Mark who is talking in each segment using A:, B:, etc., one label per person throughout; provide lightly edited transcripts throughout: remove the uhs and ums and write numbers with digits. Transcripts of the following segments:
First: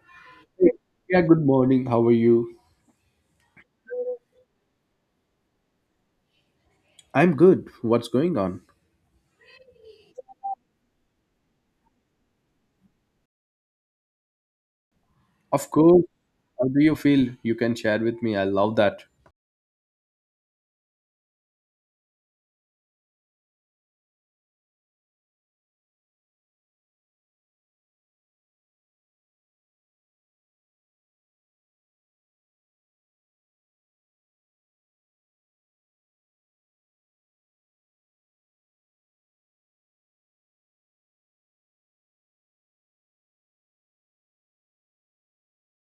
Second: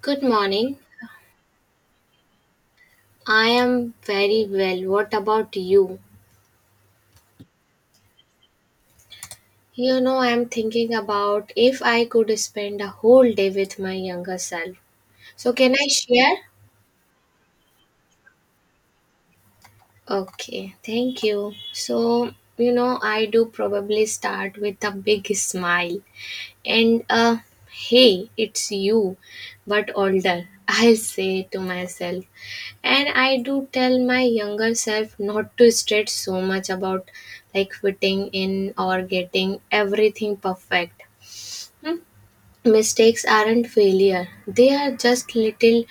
A: Good
B: Hey,
A: morning.
B: yeah, good morning. How are you?
A: I am very well. What about you?
B: I'm good. What's going on?
A: You know, I'm thinking about if I could spend a whole day with my younger self. So,
B: Of
A: can I
B: course.
A: share?
B: How do you feel? You can share with me. I love that.
A: Okay, thank you. So, you know, I do probably start with a big smile. And hey, it's you, but older, I say to myself. And I do tell my younger self not to stress so much about like fitting in or getting everything perfect. Mistakes aren't failure, they are just little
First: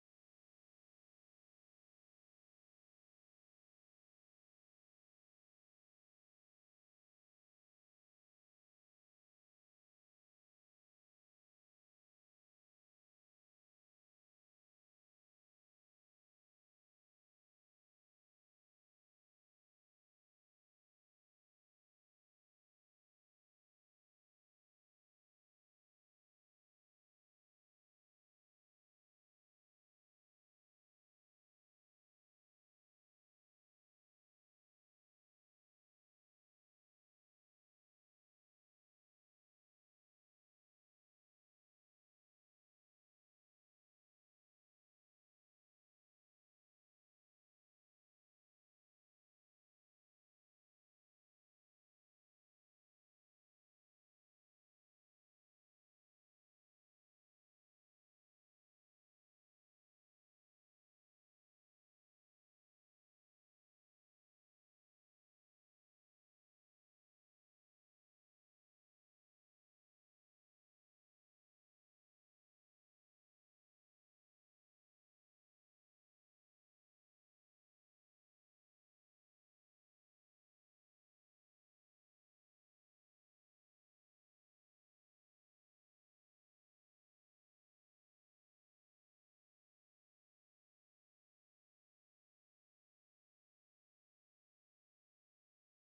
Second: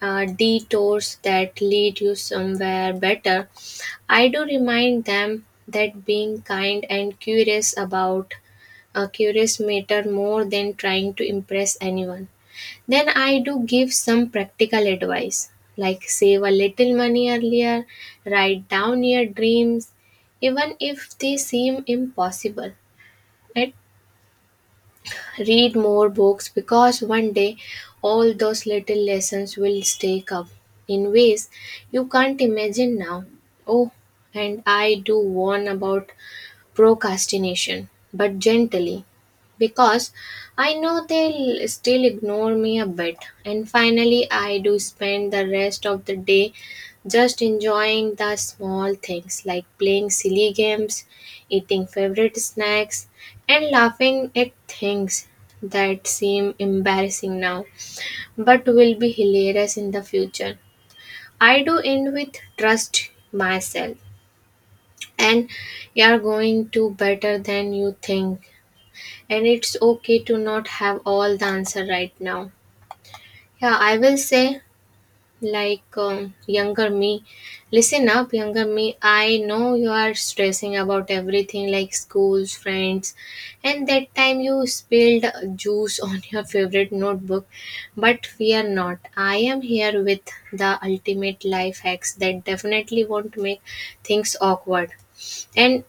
A: detours that lead you somewhere better. I do remind them that being kind and curious about a curious matter more than trying to impress anyone. Then I do give some practical advice like save a little money earlier, write down your dreams, even if they seem impossible. At Read more books, because one day all those little lessons will stack up in ways you can't imagine now. Oh, and I do warn about procrastination, but gently, because I know they'll still ignore me a bit. And finally, I do spend the rest of the day just enjoying the small things like playing silly games, eating favorite snacks, and laughing at things that seem embarrassing now but will be hilarious in the future. I do end with trust myself, and you're going to better than you think, and it's okay to not have all the answer right now. Yeah, I will say, like, younger me, listen up, younger me, I know you are stressing about everything like schools, friends, and that time you spilled juice on your favorite notebook, but we are not, I am here with the ultimate life hacks that definitely won't make things awkward. And,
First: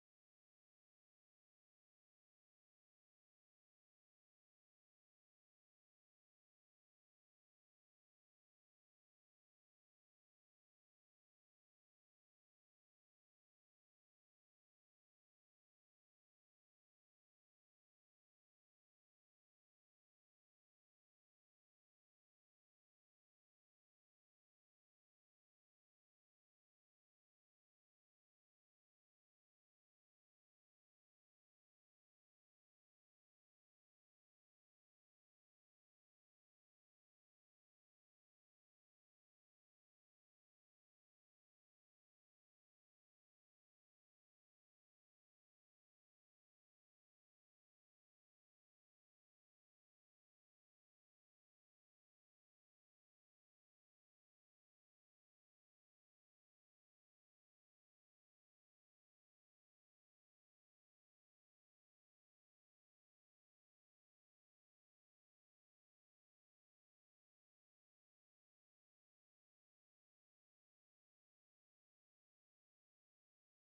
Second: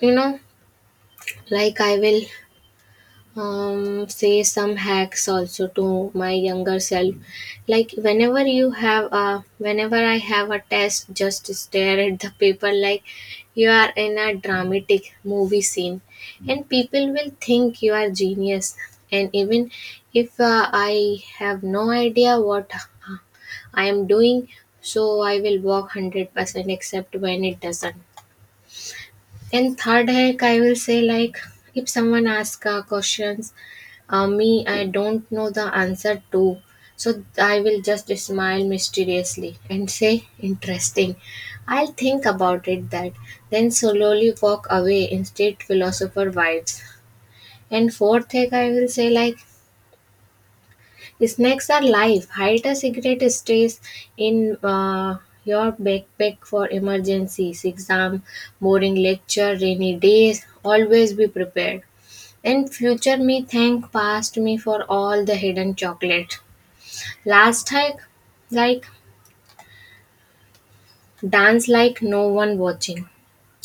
A: you know, like, I will say some hacks also to my younger self. Like, whenever I have a test, just stare at the paper like you are in a dramatic movie scene, and people will think you are genius. And even if I have no idea what uh, I am doing, so I will walk 100% except when it doesn't. And third hack, I will say like, if someone asks questions, me I don't know the answer to, so I will just smile mysteriously and say interesting. I'll think about it, that, then slowly walk away. Instead, philosopher vibes. And fourth hack, I will say like, snacks are life. Hide a cigarette stays in your backpack for emergencies, exam, boring lecture, rainy days. Always be prepared. And future me thank past me for all the hidden chocolate. Last hike, like, dance like no one watching,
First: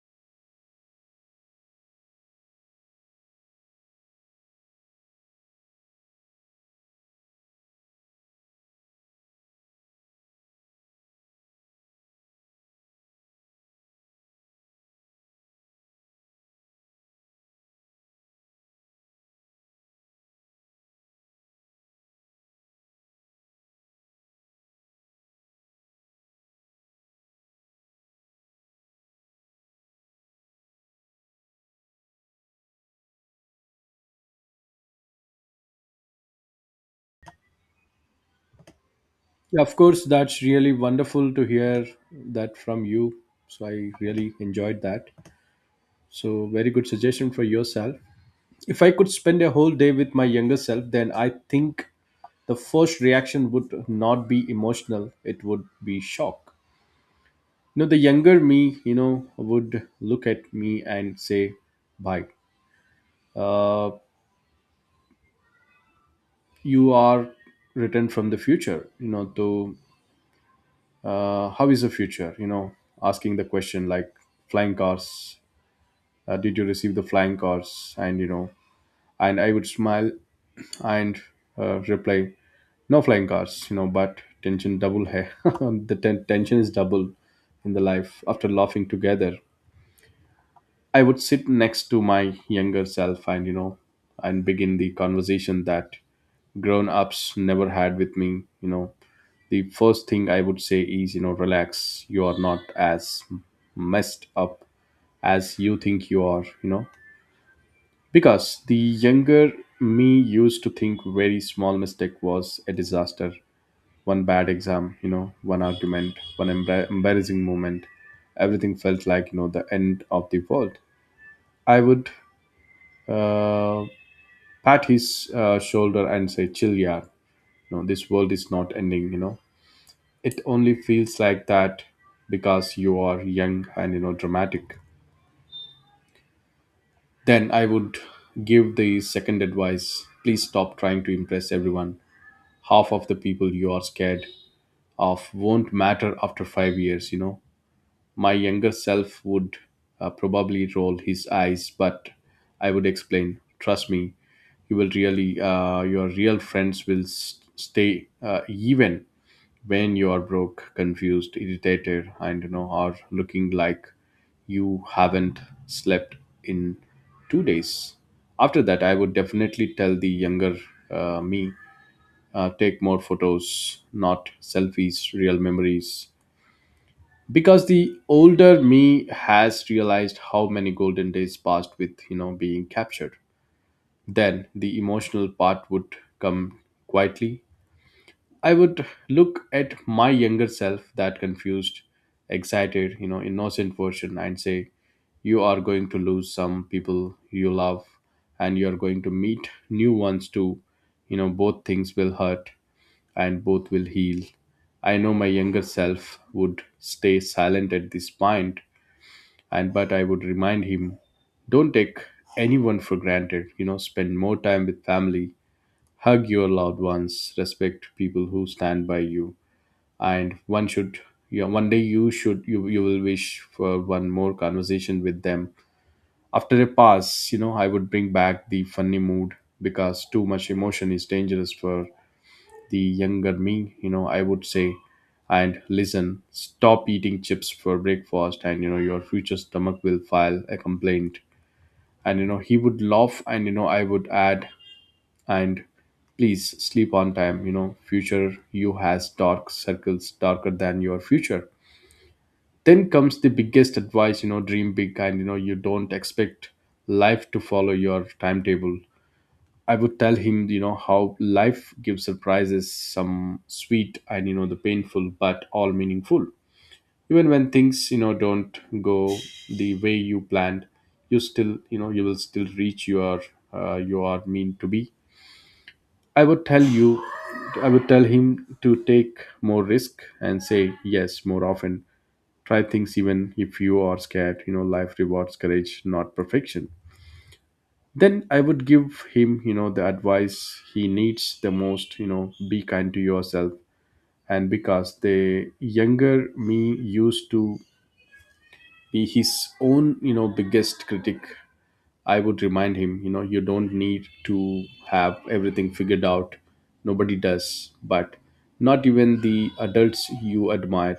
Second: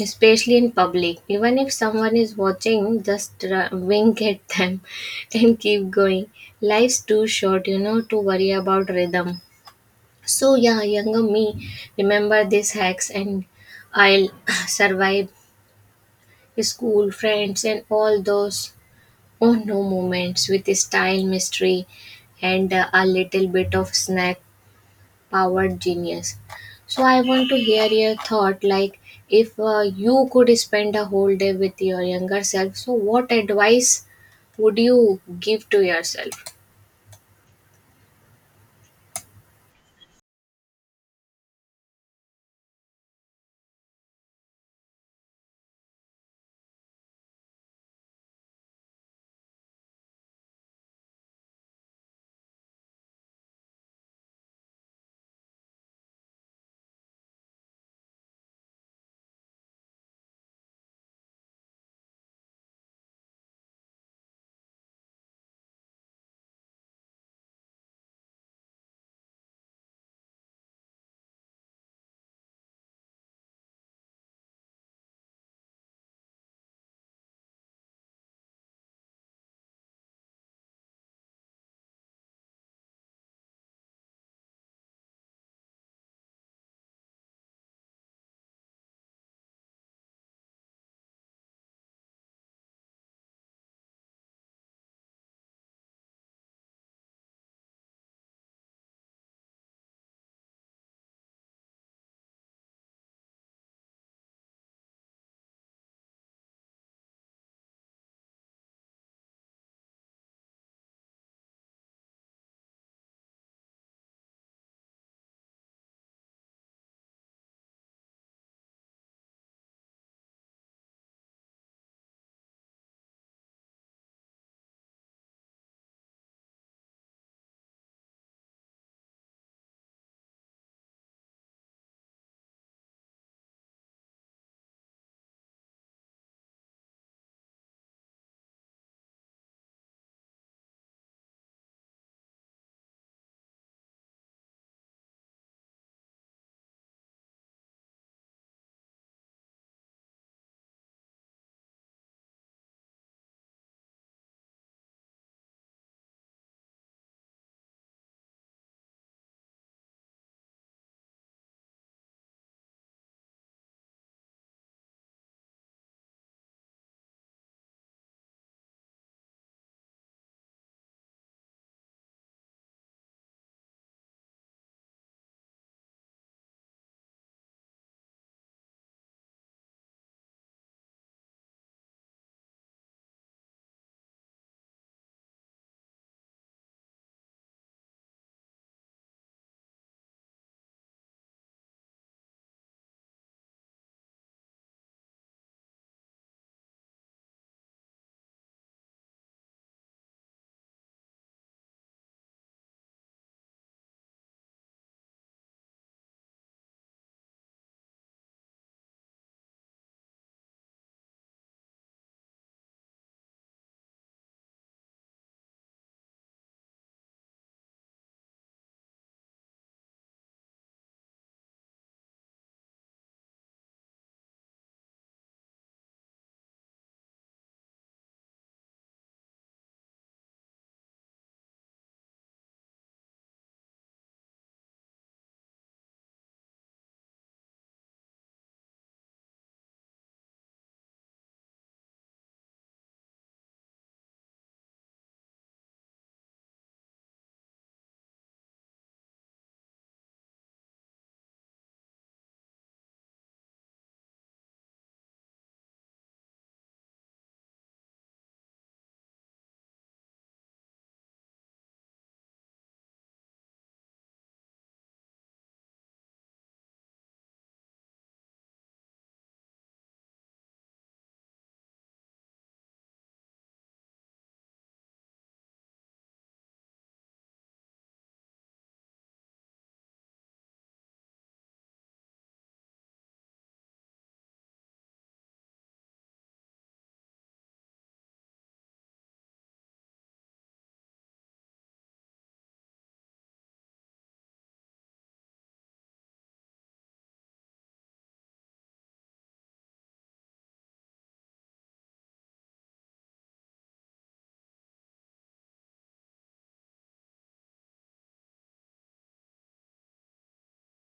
A: especially in public. Even if someone is watching, just wink at them and keep going. Life's too short to worry about rhythm. So yeah, younger me, remember these hacks, and I'll survive school, friends, and all those oh no moments with style, mystery, and a little bit of snack powered genius. So I want to hear your thought, like, if you could spend a whole day with your younger self, so what advice would you give to yourself?
B: Yeah, of course. That's really wonderful to hear that from you. So I really enjoyed that. So, very good suggestion for yourself. If I could spend a whole day with my younger self, then I think the first reaction would not be emotional, it would be shock. You know, the younger me, you know, would look at me and say, bye. Uh, you are written from the future, you know, to how is the future, you know, asking the question like flying cars. Did you receive the flying cars? And you know, and I would smile and reply, no flying cars, you know, but tension double hai. Tension is double in the life. After laughing together, I would sit next to my younger self, and you know, and begin the conversation that grown ups never had with me, you know. The first thing I would say is, you know, relax. You are not as messed up as you think you are, you know. Because the younger me used to think very small mistake was a disaster. One bad exam, you know, one argument, one embarrassing moment. Everything felt like, you know, the end of the world. I would uh, pat his shoulder and say, chill, yeah. No, this world is not ending, you know. It only feels like that because you are young and, you know, dramatic. Then I would give the second advice. Please stop trying to impress everyone. Half of the people you are scared of won't matter after 5 years, you know. My younger self would probably roll his eyes, but I would explain. Trust me, you will really, your real friends will stay, even when you are broke, confused, irritated, and you know are looking like you haven't slept in 2 days. After that, I would definitely tell the younger me take more photos, not selfies, real memories. Because the older me has realized how many golden days passed with, you know, being captured. Then the emotional part would come quietly. I would look at my younger self, that confused, excited, you know, innocent version, and say, you are going to lose some people you love, and you are going to meet new ones too. You know, both things will hurt and both will heal. I know my younger self would stay silent at this point, and but I would remind him, don't take anyone for granted, you know, spend more time with family, hug your loved ones, respect people who stand by you and one should, you know, one day you should you will wish for one more conversation with them. After a pass, you know, I would bring back the funny mood because too much emotion is dangerous for the younger me, you know. I would say and listen, stop eating chips for breakfast, and you know, your future stomach will file a complaint. And you know, he would laugh, and you know, I would add and please sleep on time, you know, future you has dark circles darker than your future. Then comes the biggest advice, you know, dream big, and you know, you don't expect life to follow your timetable. I would tell him, you know, how life gives surprises, some sweet and, you know, the painful, but all meaningful. Even when things, you know, don't go the way you planned, you still, you know, you will still reach your you are mean to be. i would tell you I would tell him to take more risk and say yes more often. Try things even if you are scared. You know, life rewards courage, not perfection. Then I would give him, you know, the advice he needs the most. You know, be kind to yourself. And because the younger me used to be his own, you know, biggest critic, I would remind him, you know, you don't need to have everything figured out. Nobody does, but not even the adults you admire.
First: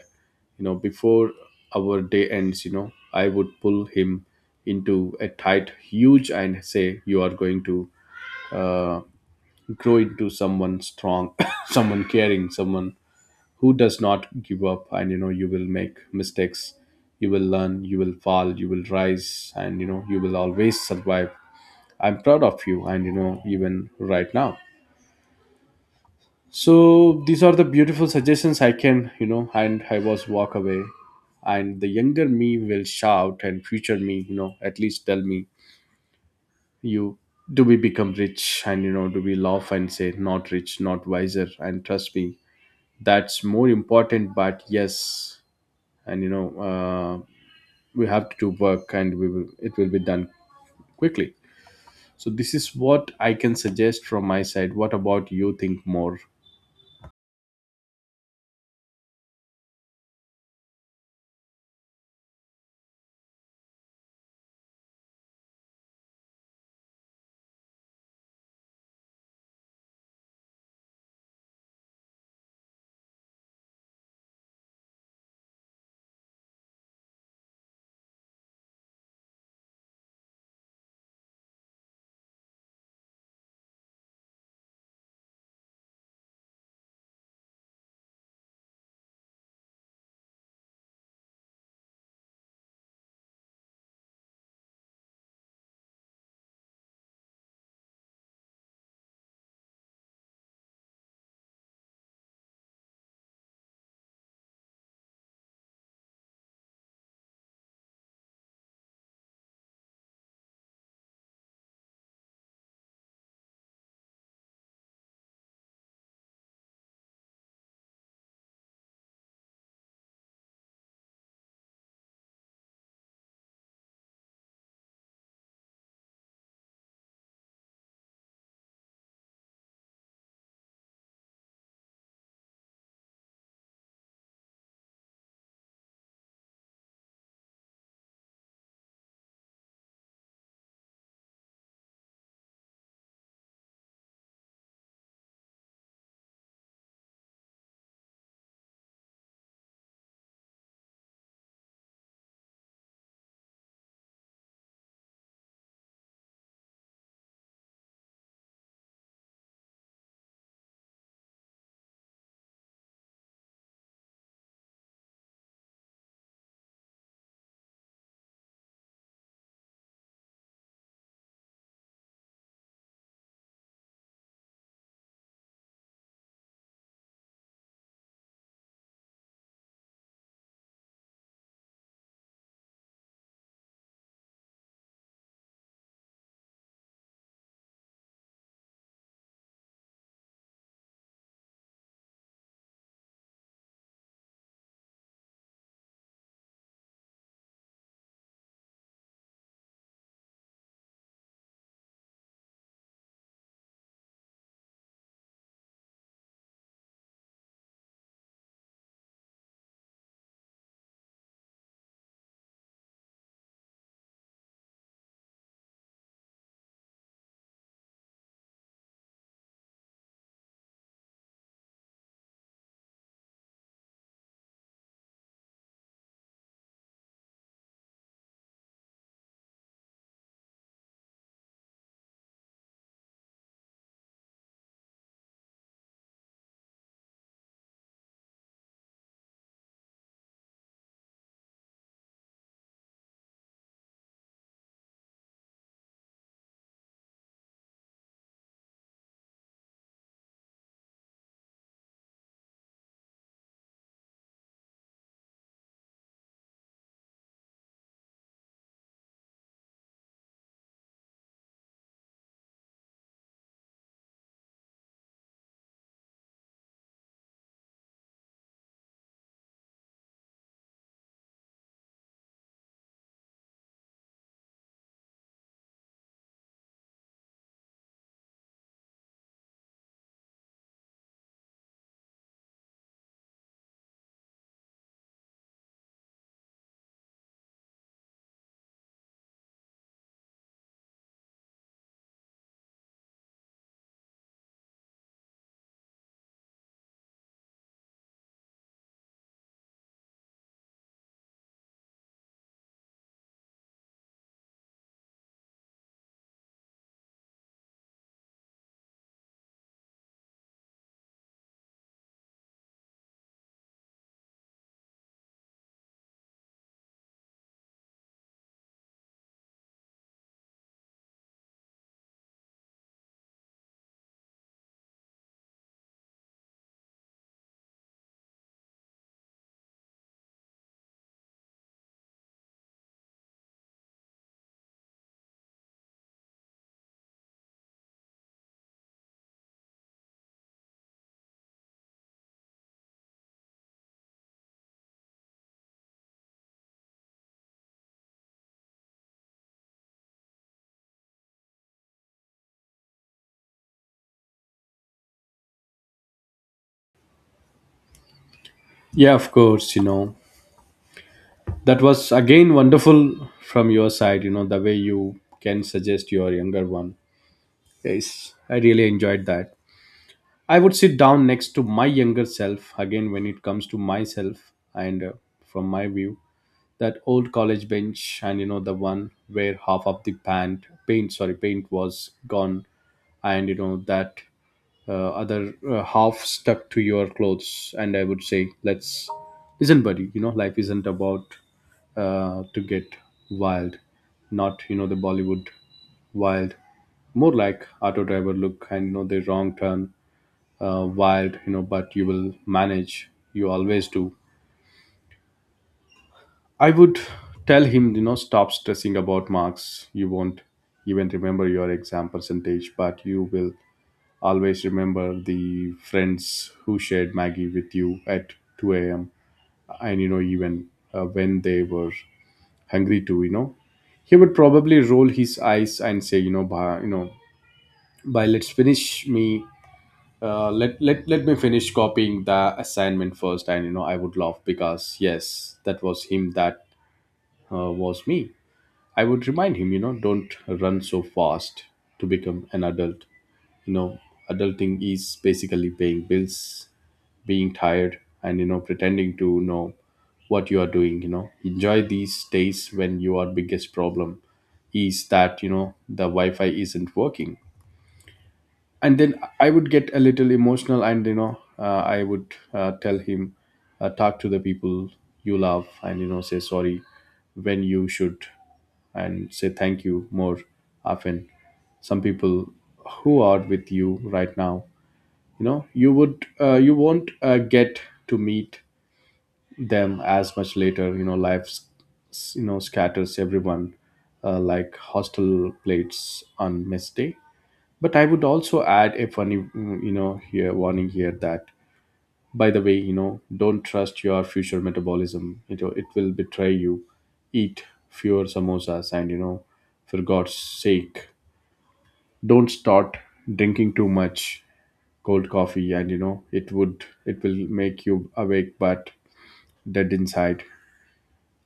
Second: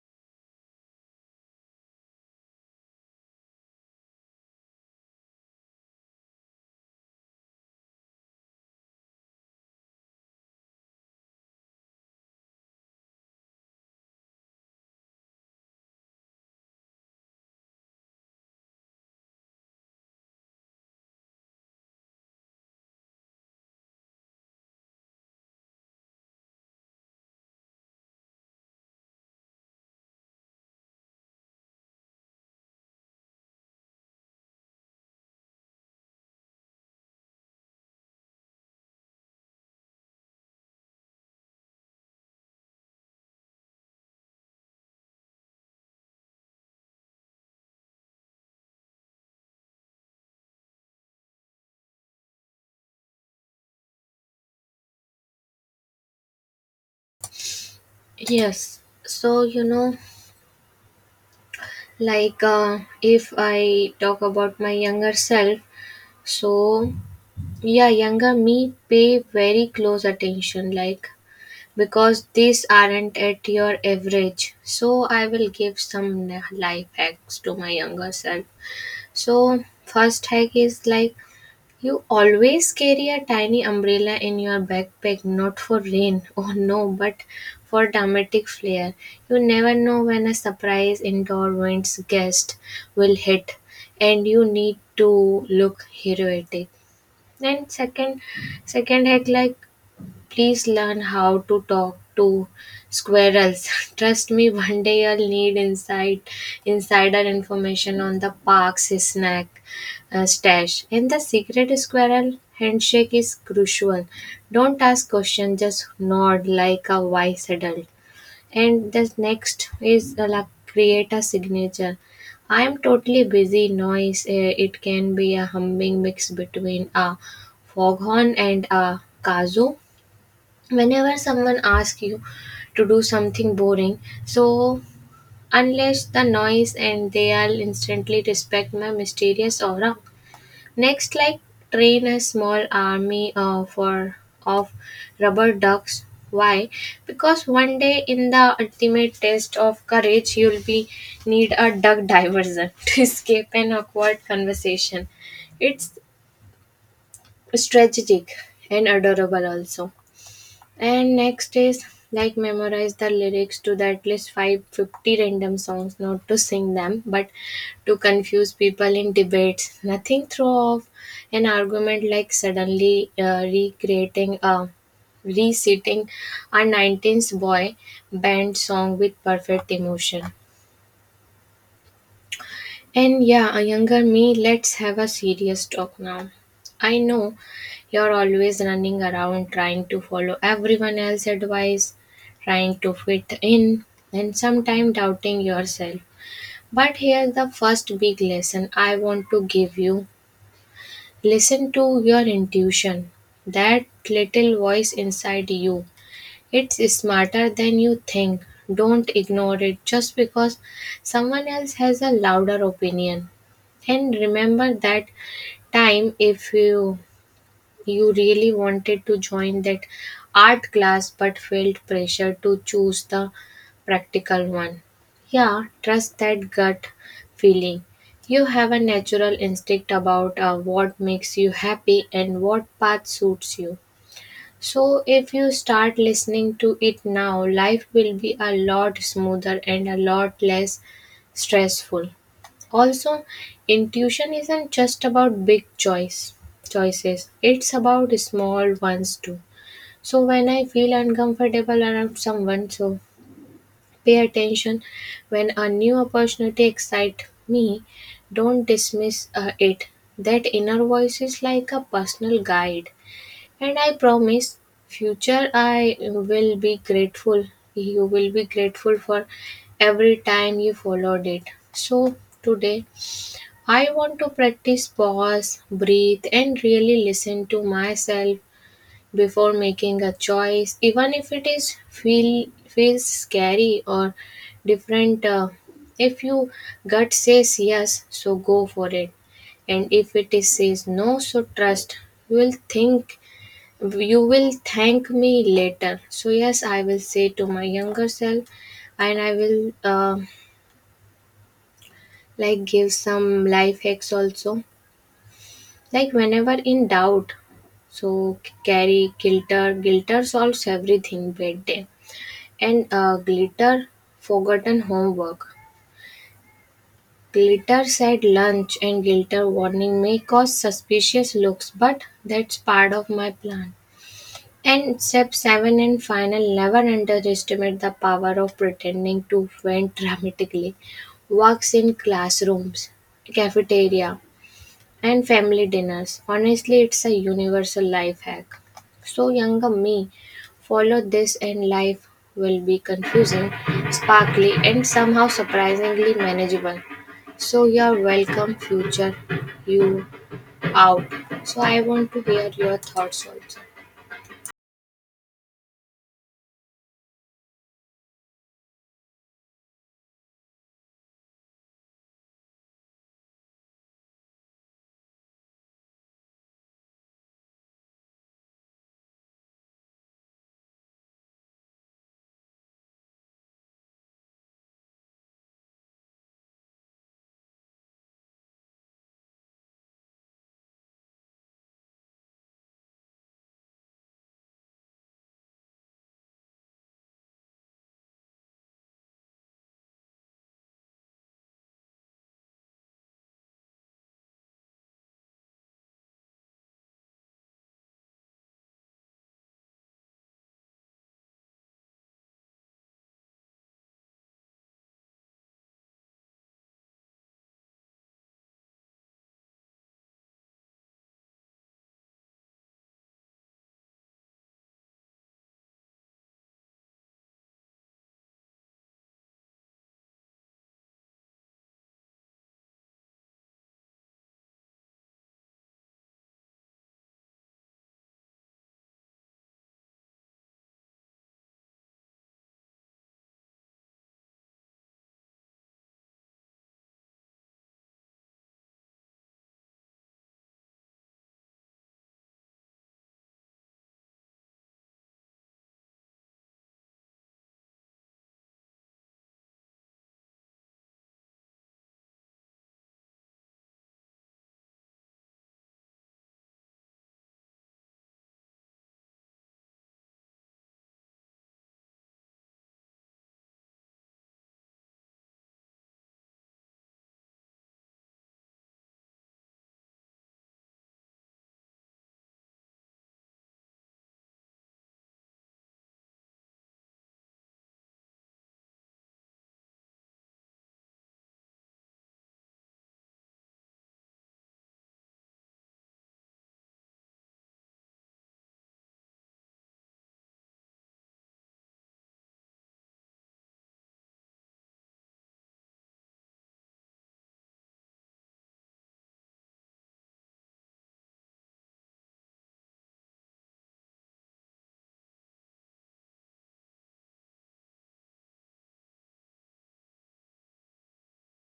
B: You know, before our day ends, you know, I would pull him into a tight, huge, and say, you are going to uh, grow into someone strong, someone caring, someone who does not give up. And, you know, you will make mistakes, you will learn, you will fall, you will rise, and, you know, you will always survive. I'm proud of you, and you know, even right now. So these are the beautiful suggestions I can, you know, and I was walk away. And the younger me will shout, and future me, you know, at least tell me, you, do we become rich? And you know, do we laugh and say, not rich, not wiser, and trust me, that's more important. But yes, and you know, uh, we have to do work, and we will, it will be done quickly. So this is what I can suggest from my side. What about you? Think more.
A: Yes. So, you know, like, if I talk about my younger self, so yeah, younger me, pay very close attention, like, because these aren't at your average, so I will give some life hacks to my younger self. So first hack is like, you always carry a tiny umbrella in your backpack, not for rain, oh no, but for dramatic flair. You never know when a surprise indoor winds gust will hit, and you need to look heroic. And second, act like, please learn how to talk to squirrels. Trust me, one day you'll need insider information on the park's snack stash. And the secret squirrel handshake is crucial. Don't ask questions, just nod like a wise adult. And the next is like, create a signature. I am totally busy noise. It can be a humming mix between a foghorn and a kazoo whenever someone asks you to do something boring, so unless the noise, and they all instantly respect my mysterious aura. Next, like, train a small army for of rubber ducks. Why? Because one day in the ultimate test of courage you'll be need a duck diversion to escape an awkward conversation. It's strategic and adorable also. And next is, like, memorize the lyrics to the at least 550 random songs, not to sing them, but to confuse people in debates. Nothing throw off an argument like suddenly recreating a reciting a 19s boy band song with perfect emotion. And yeah, a younger me, let's have a serious talk now. I know you're always running around trying to follow everyone else's advice, trying to fit in, and sometimes doubting yourself. But here's the first big lesson I want to give you: listen to your intuition, that little voice inside you, it's smarter than you think. Don't ignore it just because someone else has a louder opinion. And remember that time, if you really wanted to join that art class but felt pressure to choose the practical one. Yeah, trust that gut feeling. You have a natural instinct about what makes you happy and what path suits you. So if you start listening to it now, life will be a lot smoother and a lot less stressful. Also, intuition isn't just about big choices. It's about small ones too. So when I feel uncomfortable around someone, so pay attention. When a new opportunity excites me, don't dismiss it. That inner voice is like a personal guide, and I promise, future I will be grateful. You will be grateful for every time you followed it. So, today I want to practice pause, breathe, and really listen to myself before making a choice, even if it is feels scary or different. If your gut says yes, so go for it, and if it is says no, so trust, you will think you will thank me later. So, yes, I will say to my younger self, and I will like give some life hacks also. Like, whenever in doubt, so carry glitter. Glitter solves everything bad day. And glitter forgotten homework. Glitter said lunch, and glitter warning may cause suspicious looks, but that's part of my plan. And step seven and final, never underestimate the power of pretending to vent dramatically. Works in classrooms, cafeteria, and family dinners. Honestly, it's a universal life hack. So, younger me, follow this, and life will be confusing, sparkly, and somehow surprisingly manageable. So, you're welcome, future you out. So, I want to hear your thoughts also.
B: Yeah, of course, you know. That was again wonderful from your side, you know, the way you can suggest your younger one. Yes, I really enjoyed that. I would sit down next to my younger self again when it comes to myself, and from my view, that old college bench, and you know, the one where half of the paint was gone, and you know that other half stuck to your clothes. And I would say, let's listen, buddy, you know, life isn't about to get wild, not, you know, the Bollywood wild, more like auto driver look, and you know, the wrong turn, wild, you know, but you will manage, you always do. I would tell him, you know, stop stressing about marks. You won't even remember your exam percentage, but you will always remember the friends who shared Maggie with you at 2 a.m. and you know, even when they were hungry too, you know. He would probably roll his eyes and say, you know, by let's finish me. Let, let me finish copying the assignment first, and you know, I would laugh because yes, that was him, that was me. I would remind him, you know, don't run so fast to become an adult, you know. Adulting is basically paying bills, being tired, and you know, pretending to know what you are doing. You know, enjoy these days when your biggest problem is that, you know, the wi-fi isn't working. And then I would get a little emotional, and you know, I would tell him, talk to the people you love, and you know, say sorry when you should, and say thank you more often. Some people who are with you right now, you know, you would you won't get to meet them as much later, you know, you know, scatters everyone, like hostile plates on mess day. But I would also add a funny you know, here warning here that by the way, you know, don't trust your future metabolism. You know, it will betray you. Eat fewer samosas, and you know, for god's sake, don't start drinking too much cold coffee, and you know, it will make you awake but dead inside.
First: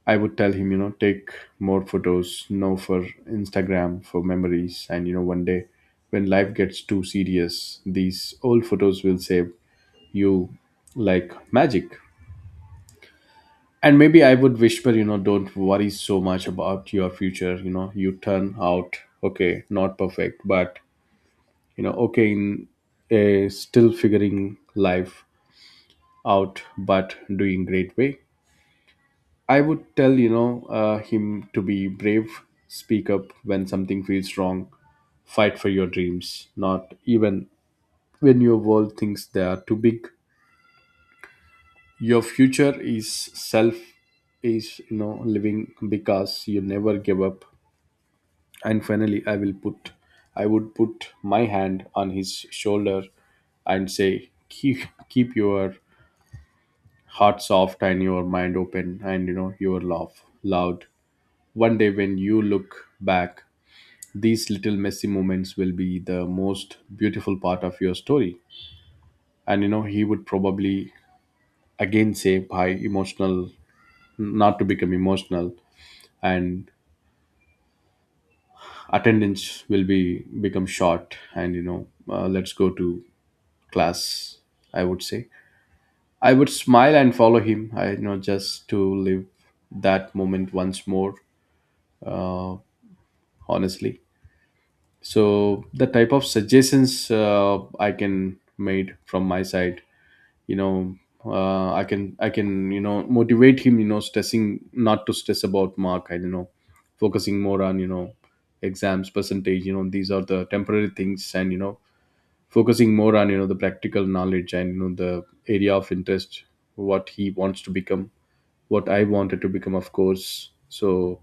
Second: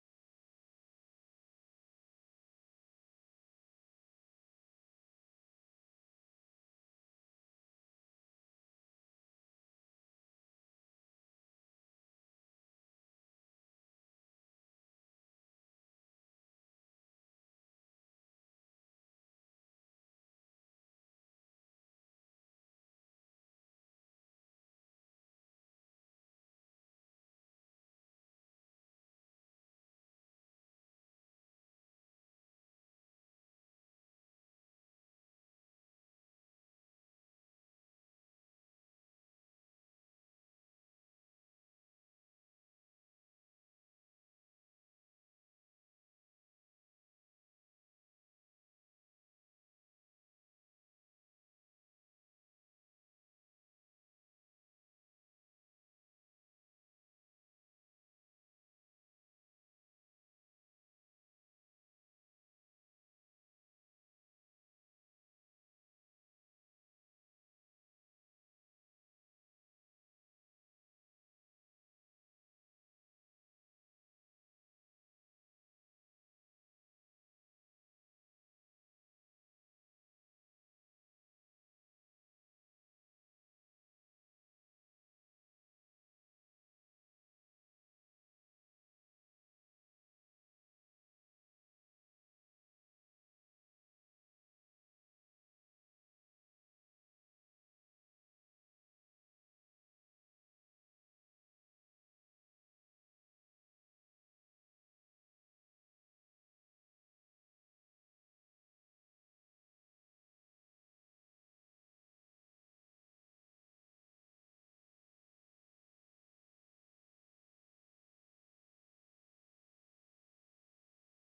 B: I would tell him, you know, take more photos, no for Instagram, for memories. And, you know, one day when life gets too serious, these old photos will save you like magic. And maybe I would whisper, you know, don't worry so much about your future. You know, you turn out okay, not perfect, but, you know, okay, in a still figuring life out, but doing great way. I would tell, you know, him to be brave, speak up when something feels wrong, fight for your dreams, not even when your world thinks they are too big. Your future is self is, you know, living because you never give up. And finally, I would put my hand on his shoulder and say keep your heart soft and your mind open and your love loud. One day when you look back, these little messy moments will be the most beautiful part of your story. And he would probably again say by emotional not to become emotional, and attendance will be become short and let's go to class, I would say. I would smile and follow him, I you know just to live that moment once more. Uh, honestly so the type of suggestions I can made from my side, you know I can motivate him, stressing not to stress about mark, I don't know, focusing more on, exams percentage. You know, these are the temporary things and focusing more on, the practical knowledge and, the area of interest, what he wants to become, what I wanted to become, of course. So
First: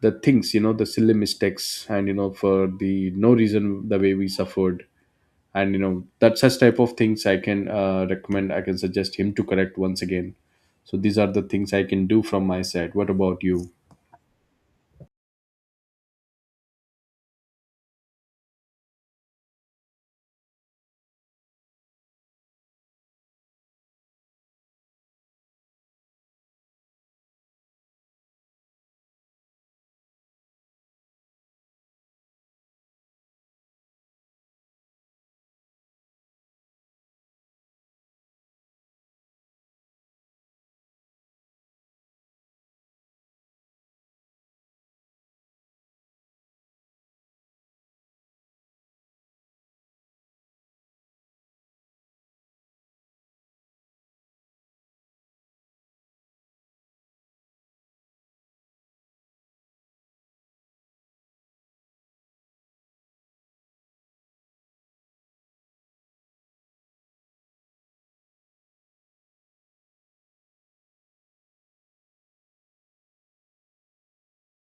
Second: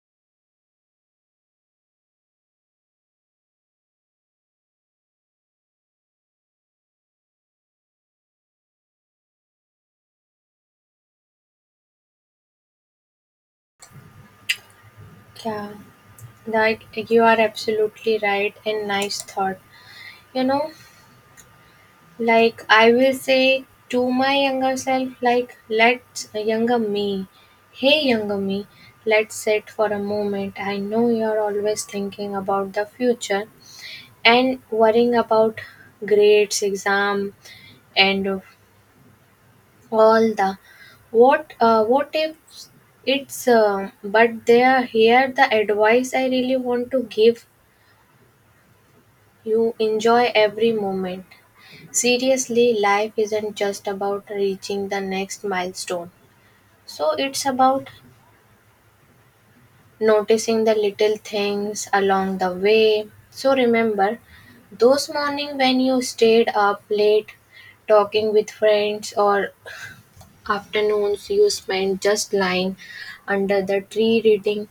B: the things, the silly mistakes and, for the no reason the way we suffered, and that such type of things I can recommend, I can suggest him to correct once again. So these are the things I can do from my side. What about you?
A: Yeah. That you are absolutely right and nice thought. You know, like, I will say to my younger self, like, younger me, hey, younger me, let's sit for a moment. I know you're always thinking about the future and worrying about grades, exam, and all the what if but there, here the advice I really want to give. You enjoy every moment. Seriously, life isn't just about reaching the next milestone. So it's about noticing the little things along the way. So remember those morning when you stayed up late talking with friends, or afternoons you spent just lying under the tree reading.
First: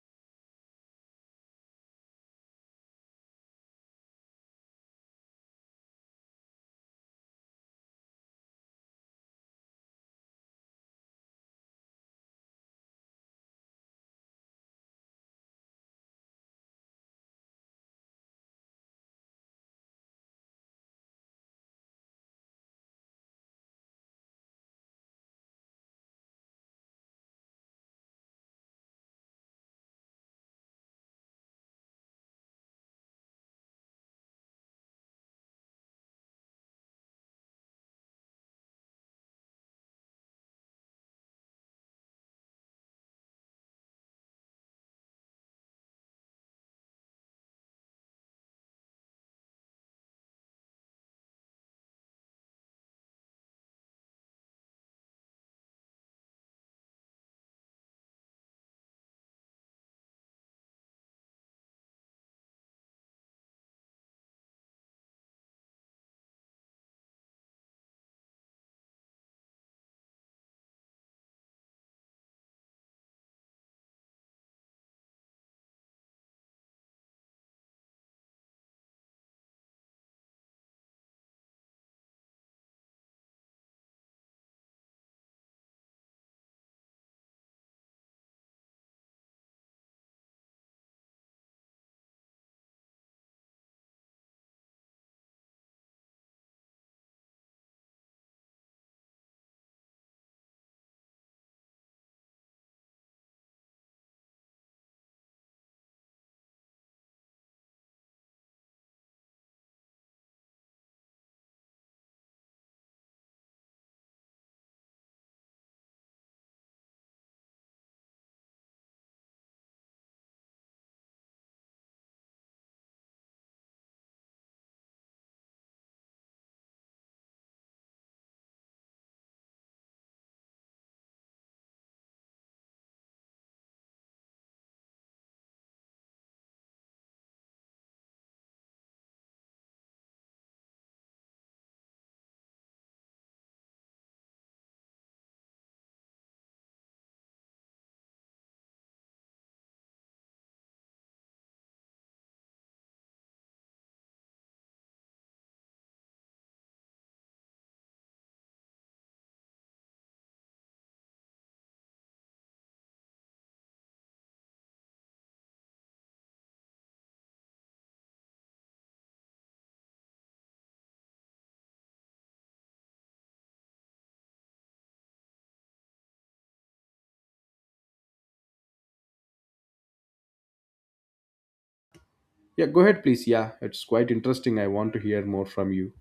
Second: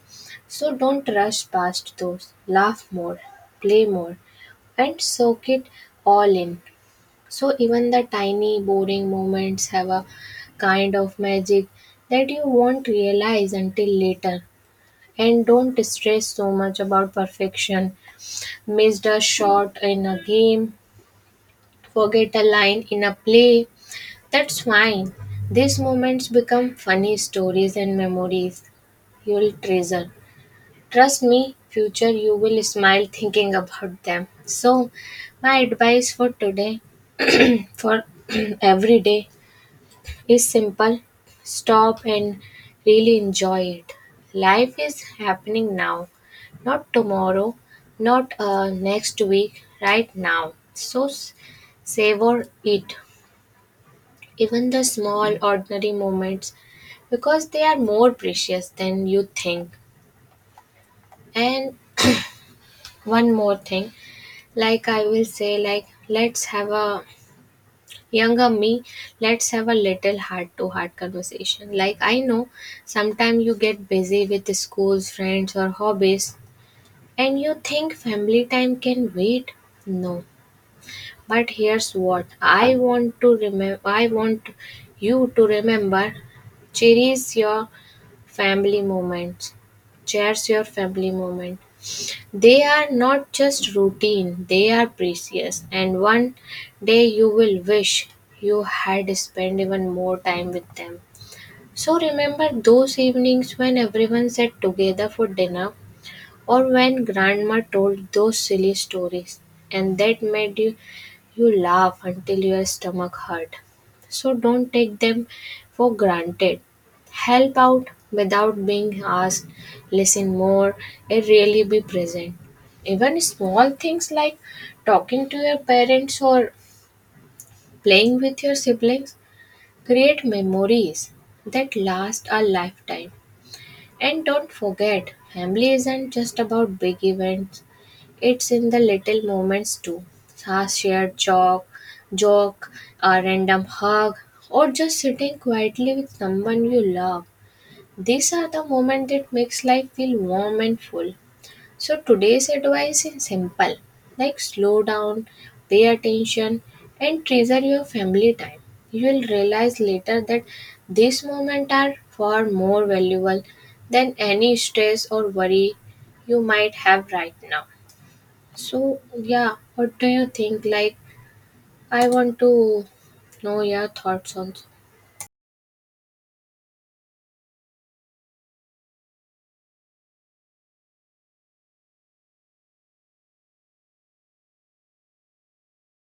A: So don't rush past those. Laugh more, play more, and soak it all in. So even the tiny boring moments have a kind of magic that you won't realize until later. And don't stress so much about perfection. Missed a shot in a game, forget a line in a play. That's fine. These moments become funny stories and memories you'll treasure. Trust me, future you will smile thinking about them. So, my advice for today, for every day, is simple: stop and really enjoy it. Life is happening now, not tomorrow, not next week, right now. So savor it, even the small, ordinary moments, because they are more precious than you think. And one more thing, like I will say, like, let's have a younger me, let's have a little heart to heart conversation. Like, I know sometimes you get busy with the schools, friends, or hobbies, and you think family time can wait. No, but here's what I want to remember I want you to remember, cherish your family moments cherish your family moment, they are not just routine, they are precious, and one day you will wish you had spent even more time with them. So remember those evenings when everyone sat together for dinner, or when grandma told those silly stories and that made you laugh until your stomach hurt. So don't take them for granted. Help out without being asked, listen more, and really be present. Even small things like talking to your parents or playing with your siblings create memories that last a lifetime. And don't forget, family isn't just about big events. It's in the little moments too. A shared joke, a random hug, or just sitting quietly with someone you love. These are the moments that makes life feel warm and full. So today's advice is simple, like, slow down, pay attention, and treasure your family time. You will realize later that these moments are far more valuable than any stress or worry you might have right now. So, yeah, what do you think? Like, I want to know your thoughts on.
B: Yeah, go ahead please. Yeah, it's quite interesting. I want to hear more from you.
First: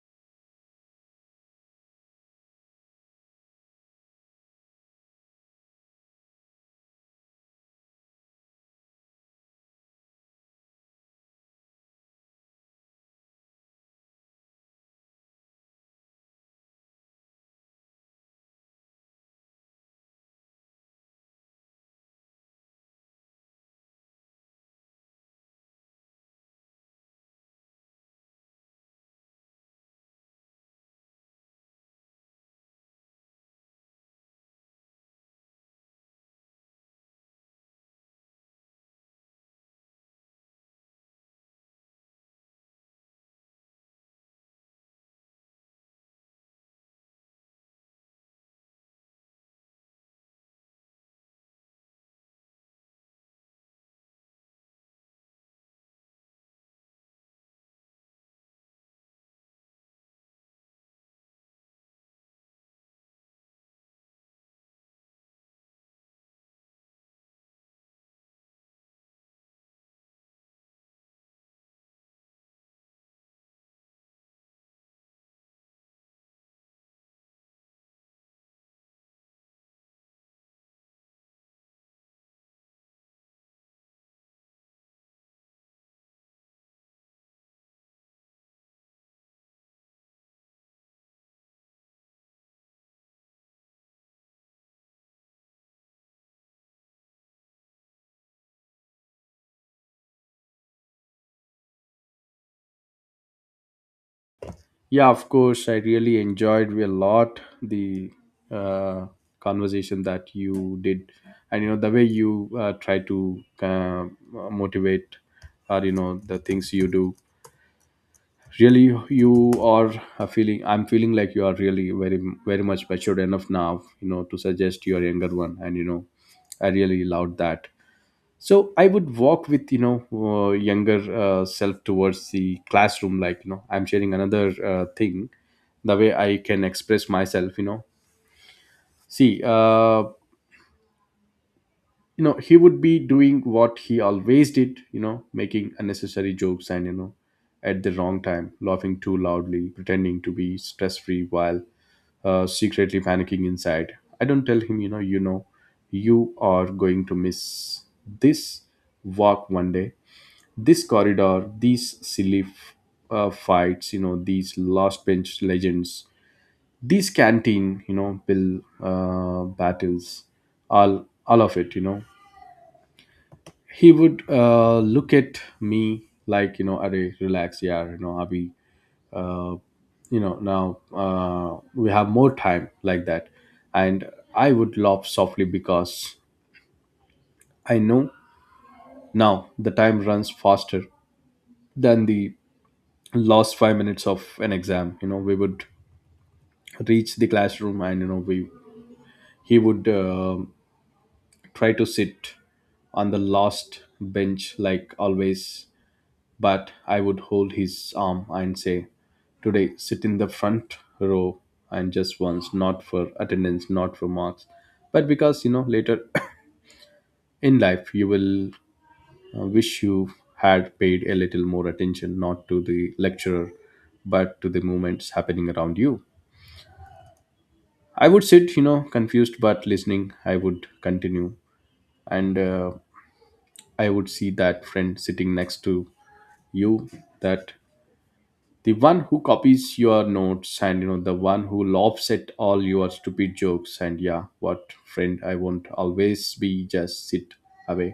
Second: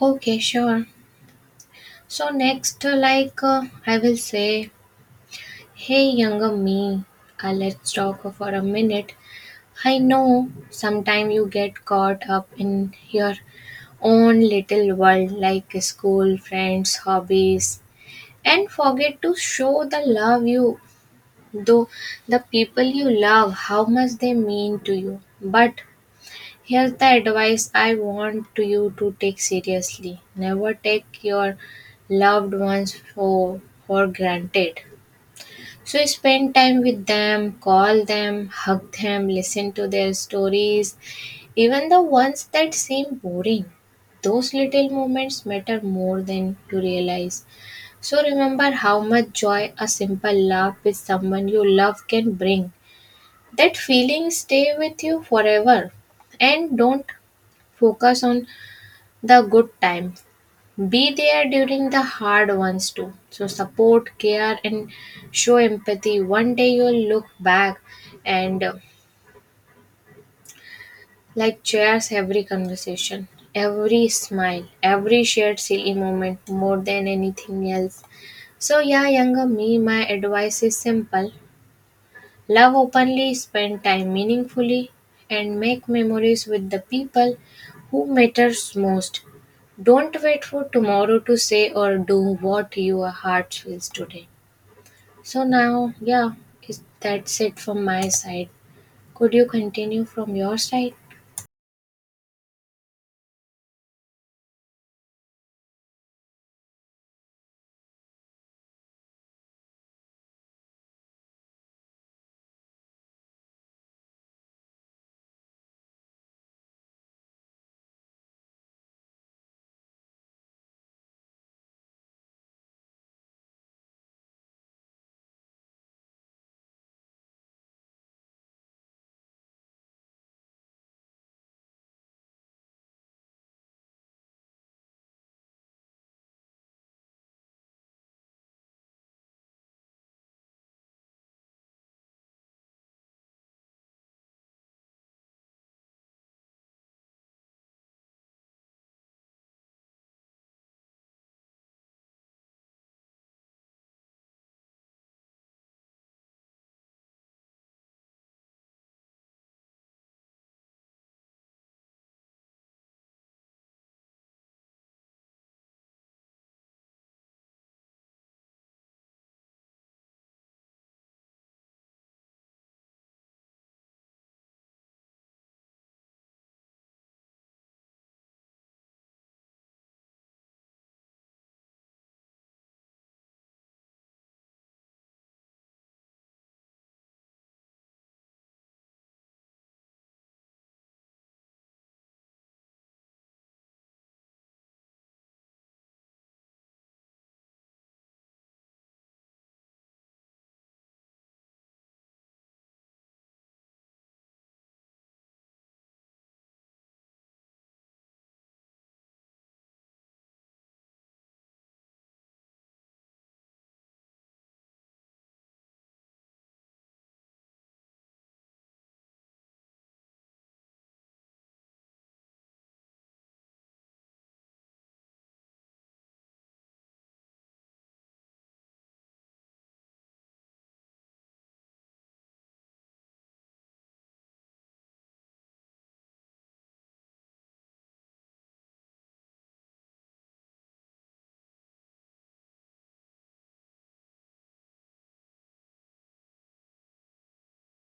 A: Okay, sure. So next, like, I will say, hey younger me, let's talk for a minute. I know sometimes you get caught up in your own little world like school, friends, hobbies, and forget to show the love you though the people you love how much they mean to you. But here's the advice I want to you to take seriously. Never take your loved ones for granted. So spend time with them, call them, hug them, listen to their stories, even the ones that seem boring. Those little moments matter more than you realize. So remember how much joy a simple laugh with someone you love can bring. That feeling stay with you forever, and don't focus on the good times, be there during the hard ones too. So support, care, and show empathy. One day you'll look back and like cherish every conversation, every smile, every shared silly moment more than anything else. So yeah, younger me, my advice is simple. Love openly, spend time meaningfully, and make memories with the people who matters most. Don't wait for tomorrow to say or do what your heart feels today. So now, yeah, that's it from my side. Could you continue from your side?
B: Yeah, of course, I really enjoyed a lot the uh, conversation that you did, and the way you try to motivate or, the things you do. Really, you are a feeling, I'm feeling like you are really very, very much matured enough now, to suggest your younger one, and I really loved that. So I would walk with, younger self towards the classroom. Like, I'm sharing another thing, the way I can express myself. You know, see, he would be doing what he always did, making unnecessary jokes and, at the wrong time, laughing too loudly, pretending to be stress free while secretly panicking inside. I don't tell him, you are going to miss this walk one day, this corridor, these silly fights, these last bench legends, these canteen, bill battles, all all of it, you know. He would look at me like, are relax, yeah, abhi, uh, now we have more time, like that. And I would laugh softly because I know now the time runs faster than the last 5 minutes of an exam. You know, we would reach the classroom and, you know we he would try to sit on the last bench like always. But I would hold his arm and say, today, sit in the front row, and just once, not for attendance, not for marks, but because, later in life you will wish you had paid a little more attention, not to the lecturer, but to the movements happening around you. I would sit, you know, confused but listening. I would continue, and I would see that friend sitting next to you, that the one who copies your notes and, the one who laughs at all your stupid jokes. And yeah, what friend? I won't always be just sit away.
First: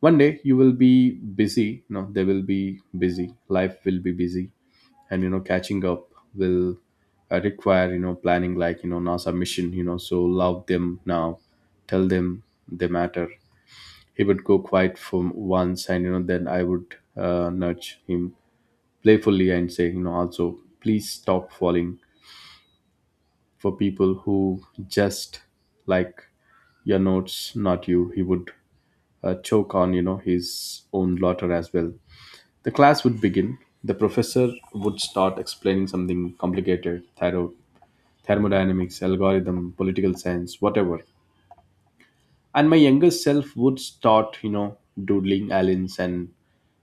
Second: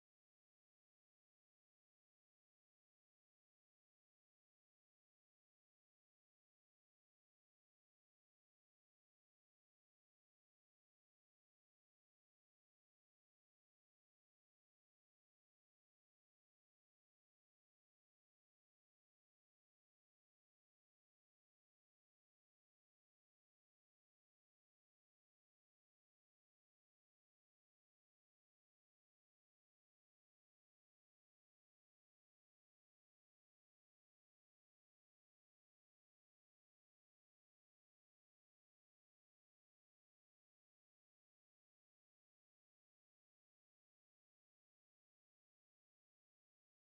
B: One day you will be busy. No, they will be busy, life will be busy, and, catching up will require, planning like, nasa mission, so love them now, tell them they matter. He would go quiet for once, and, then I would nudge him playfully and say, you know, also please stop falling for people who just like your notes, not you. He would choke on, you know, his own laughter as well. The class would begin. The professor would start explaining something complicated, thorough, thermodynamics, algorithm, political science, whatever. And my younger self would start, you know, doodling aliens and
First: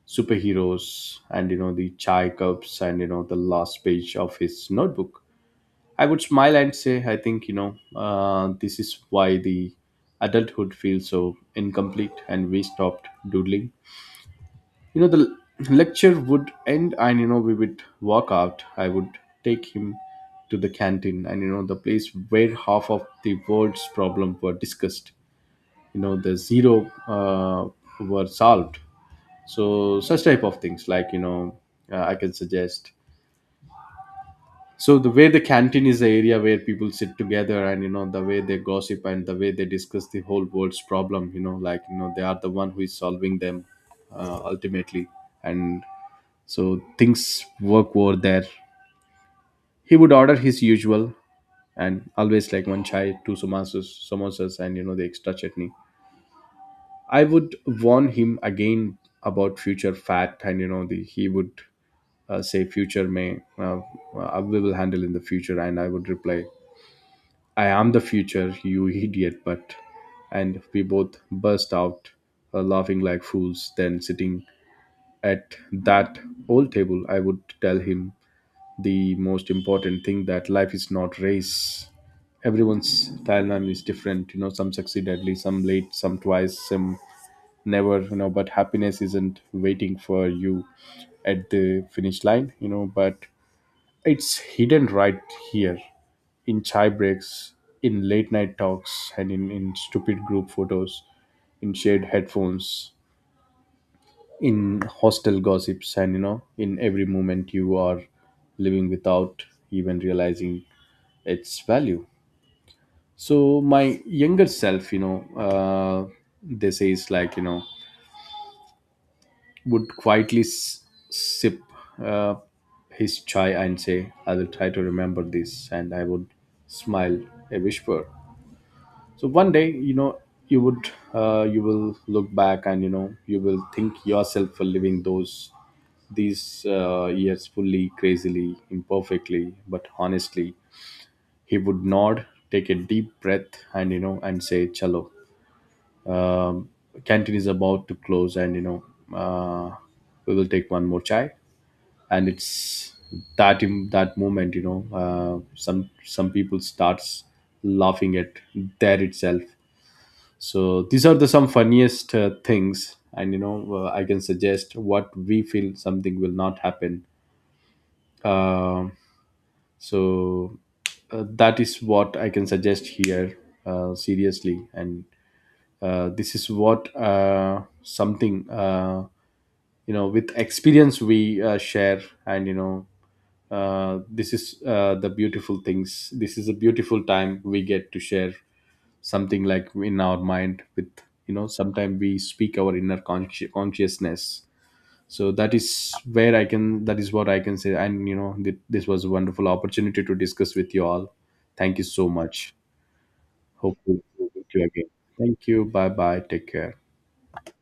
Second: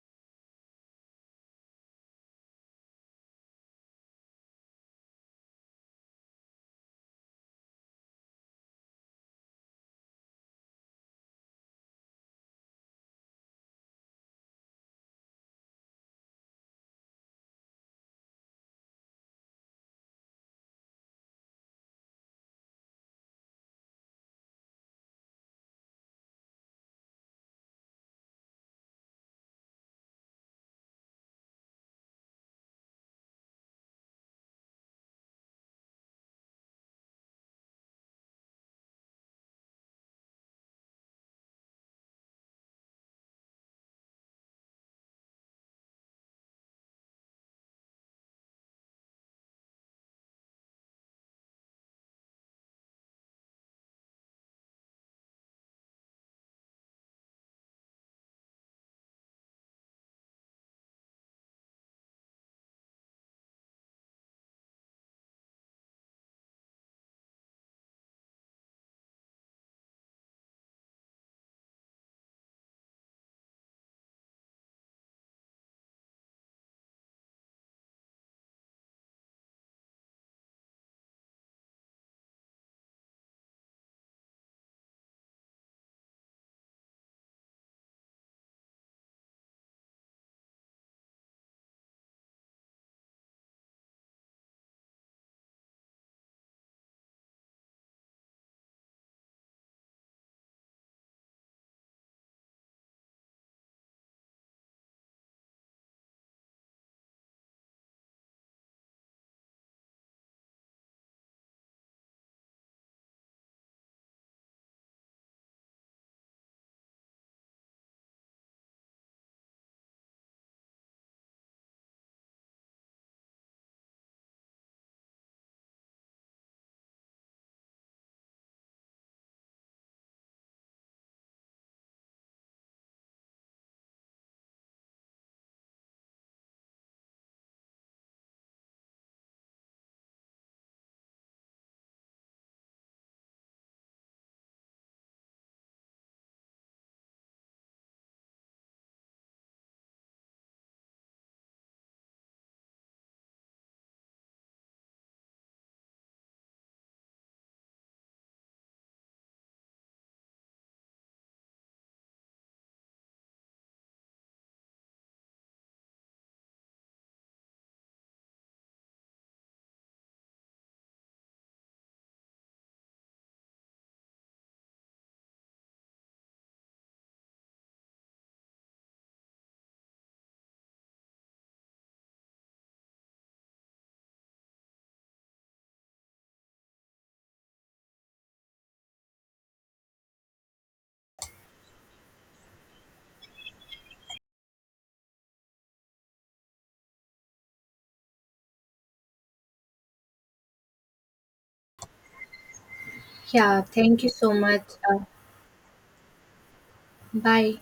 B: superheroes and, you know, the chai cups and, you know, the last page of his notebook. I would smile and say, I think, this is why the adulthood feels so incomplete and we stopped doodling. You know, the lecture would end and, you know, we would walk out. I would take him to the canteen and, you know, the place where half of the world's problems were discussed. You know, the zero were solved. So such type of things, like, you know, I can suggest. So the way the canteen is the area where people sit together, and, the way they gossip, and the way they discuss the whole world's problem, like, they are the one who is solving them ultimately. And so things work over there. He would order his usual, and always, like, one chai, two samosas, and, the extra chutney. I would warn him again about future fat, and, the he would say future may, uh, we will handle in the future. And I would reply, I am the future, you idiot, but. And we both burst out laughing like fools. Then, sitting at that old table, I would tell him the most important thing, that life is not race. Everyone's timeline is different, you know, some succeed early, some late, some twice, some never, you know, but happiness isn't waiting for you at the finish line, you know, but it's hidden right here, in chai breaks, in late night talks, and in stupid group photos, in shared headphones, in hostel gossips, and, you know, in every moment you are living without even realizing its value. So my younger self, uh, they say is like, you know, would quietly sip uh, his chai and say, "I will try to remember this," and I would smile, a whisper, so one day, you know, you will look back and, you will thank yourself for living those these years, fully, crazily, imperfectly but honestly. He would nod, take a deep breath, and, and say chalo, um, canteen is about to close, and, uh, we will take one more chai. And it's that in that moment, you know, some people starts laughing at there itself. So these are the some funniest things, and, I can suggest what we feel something will not happen. Uh, so uh, that is what I can suggest here, seriously. And this is what, something, with experience we share, and, this is, the beautiful things. This is a beautiful time we get to share something like in our mind with, you know, sometimes we speak our inner consciousness. So that is where I can that is what I can say. And, this was a wonderful opportunity to discuss with you all. Thank you so much.
A: Yeah,
B: Hope to
A: thank you so
B: meet
A: much.
B: you again. Thank you, bye bye, take care.
A: Bye.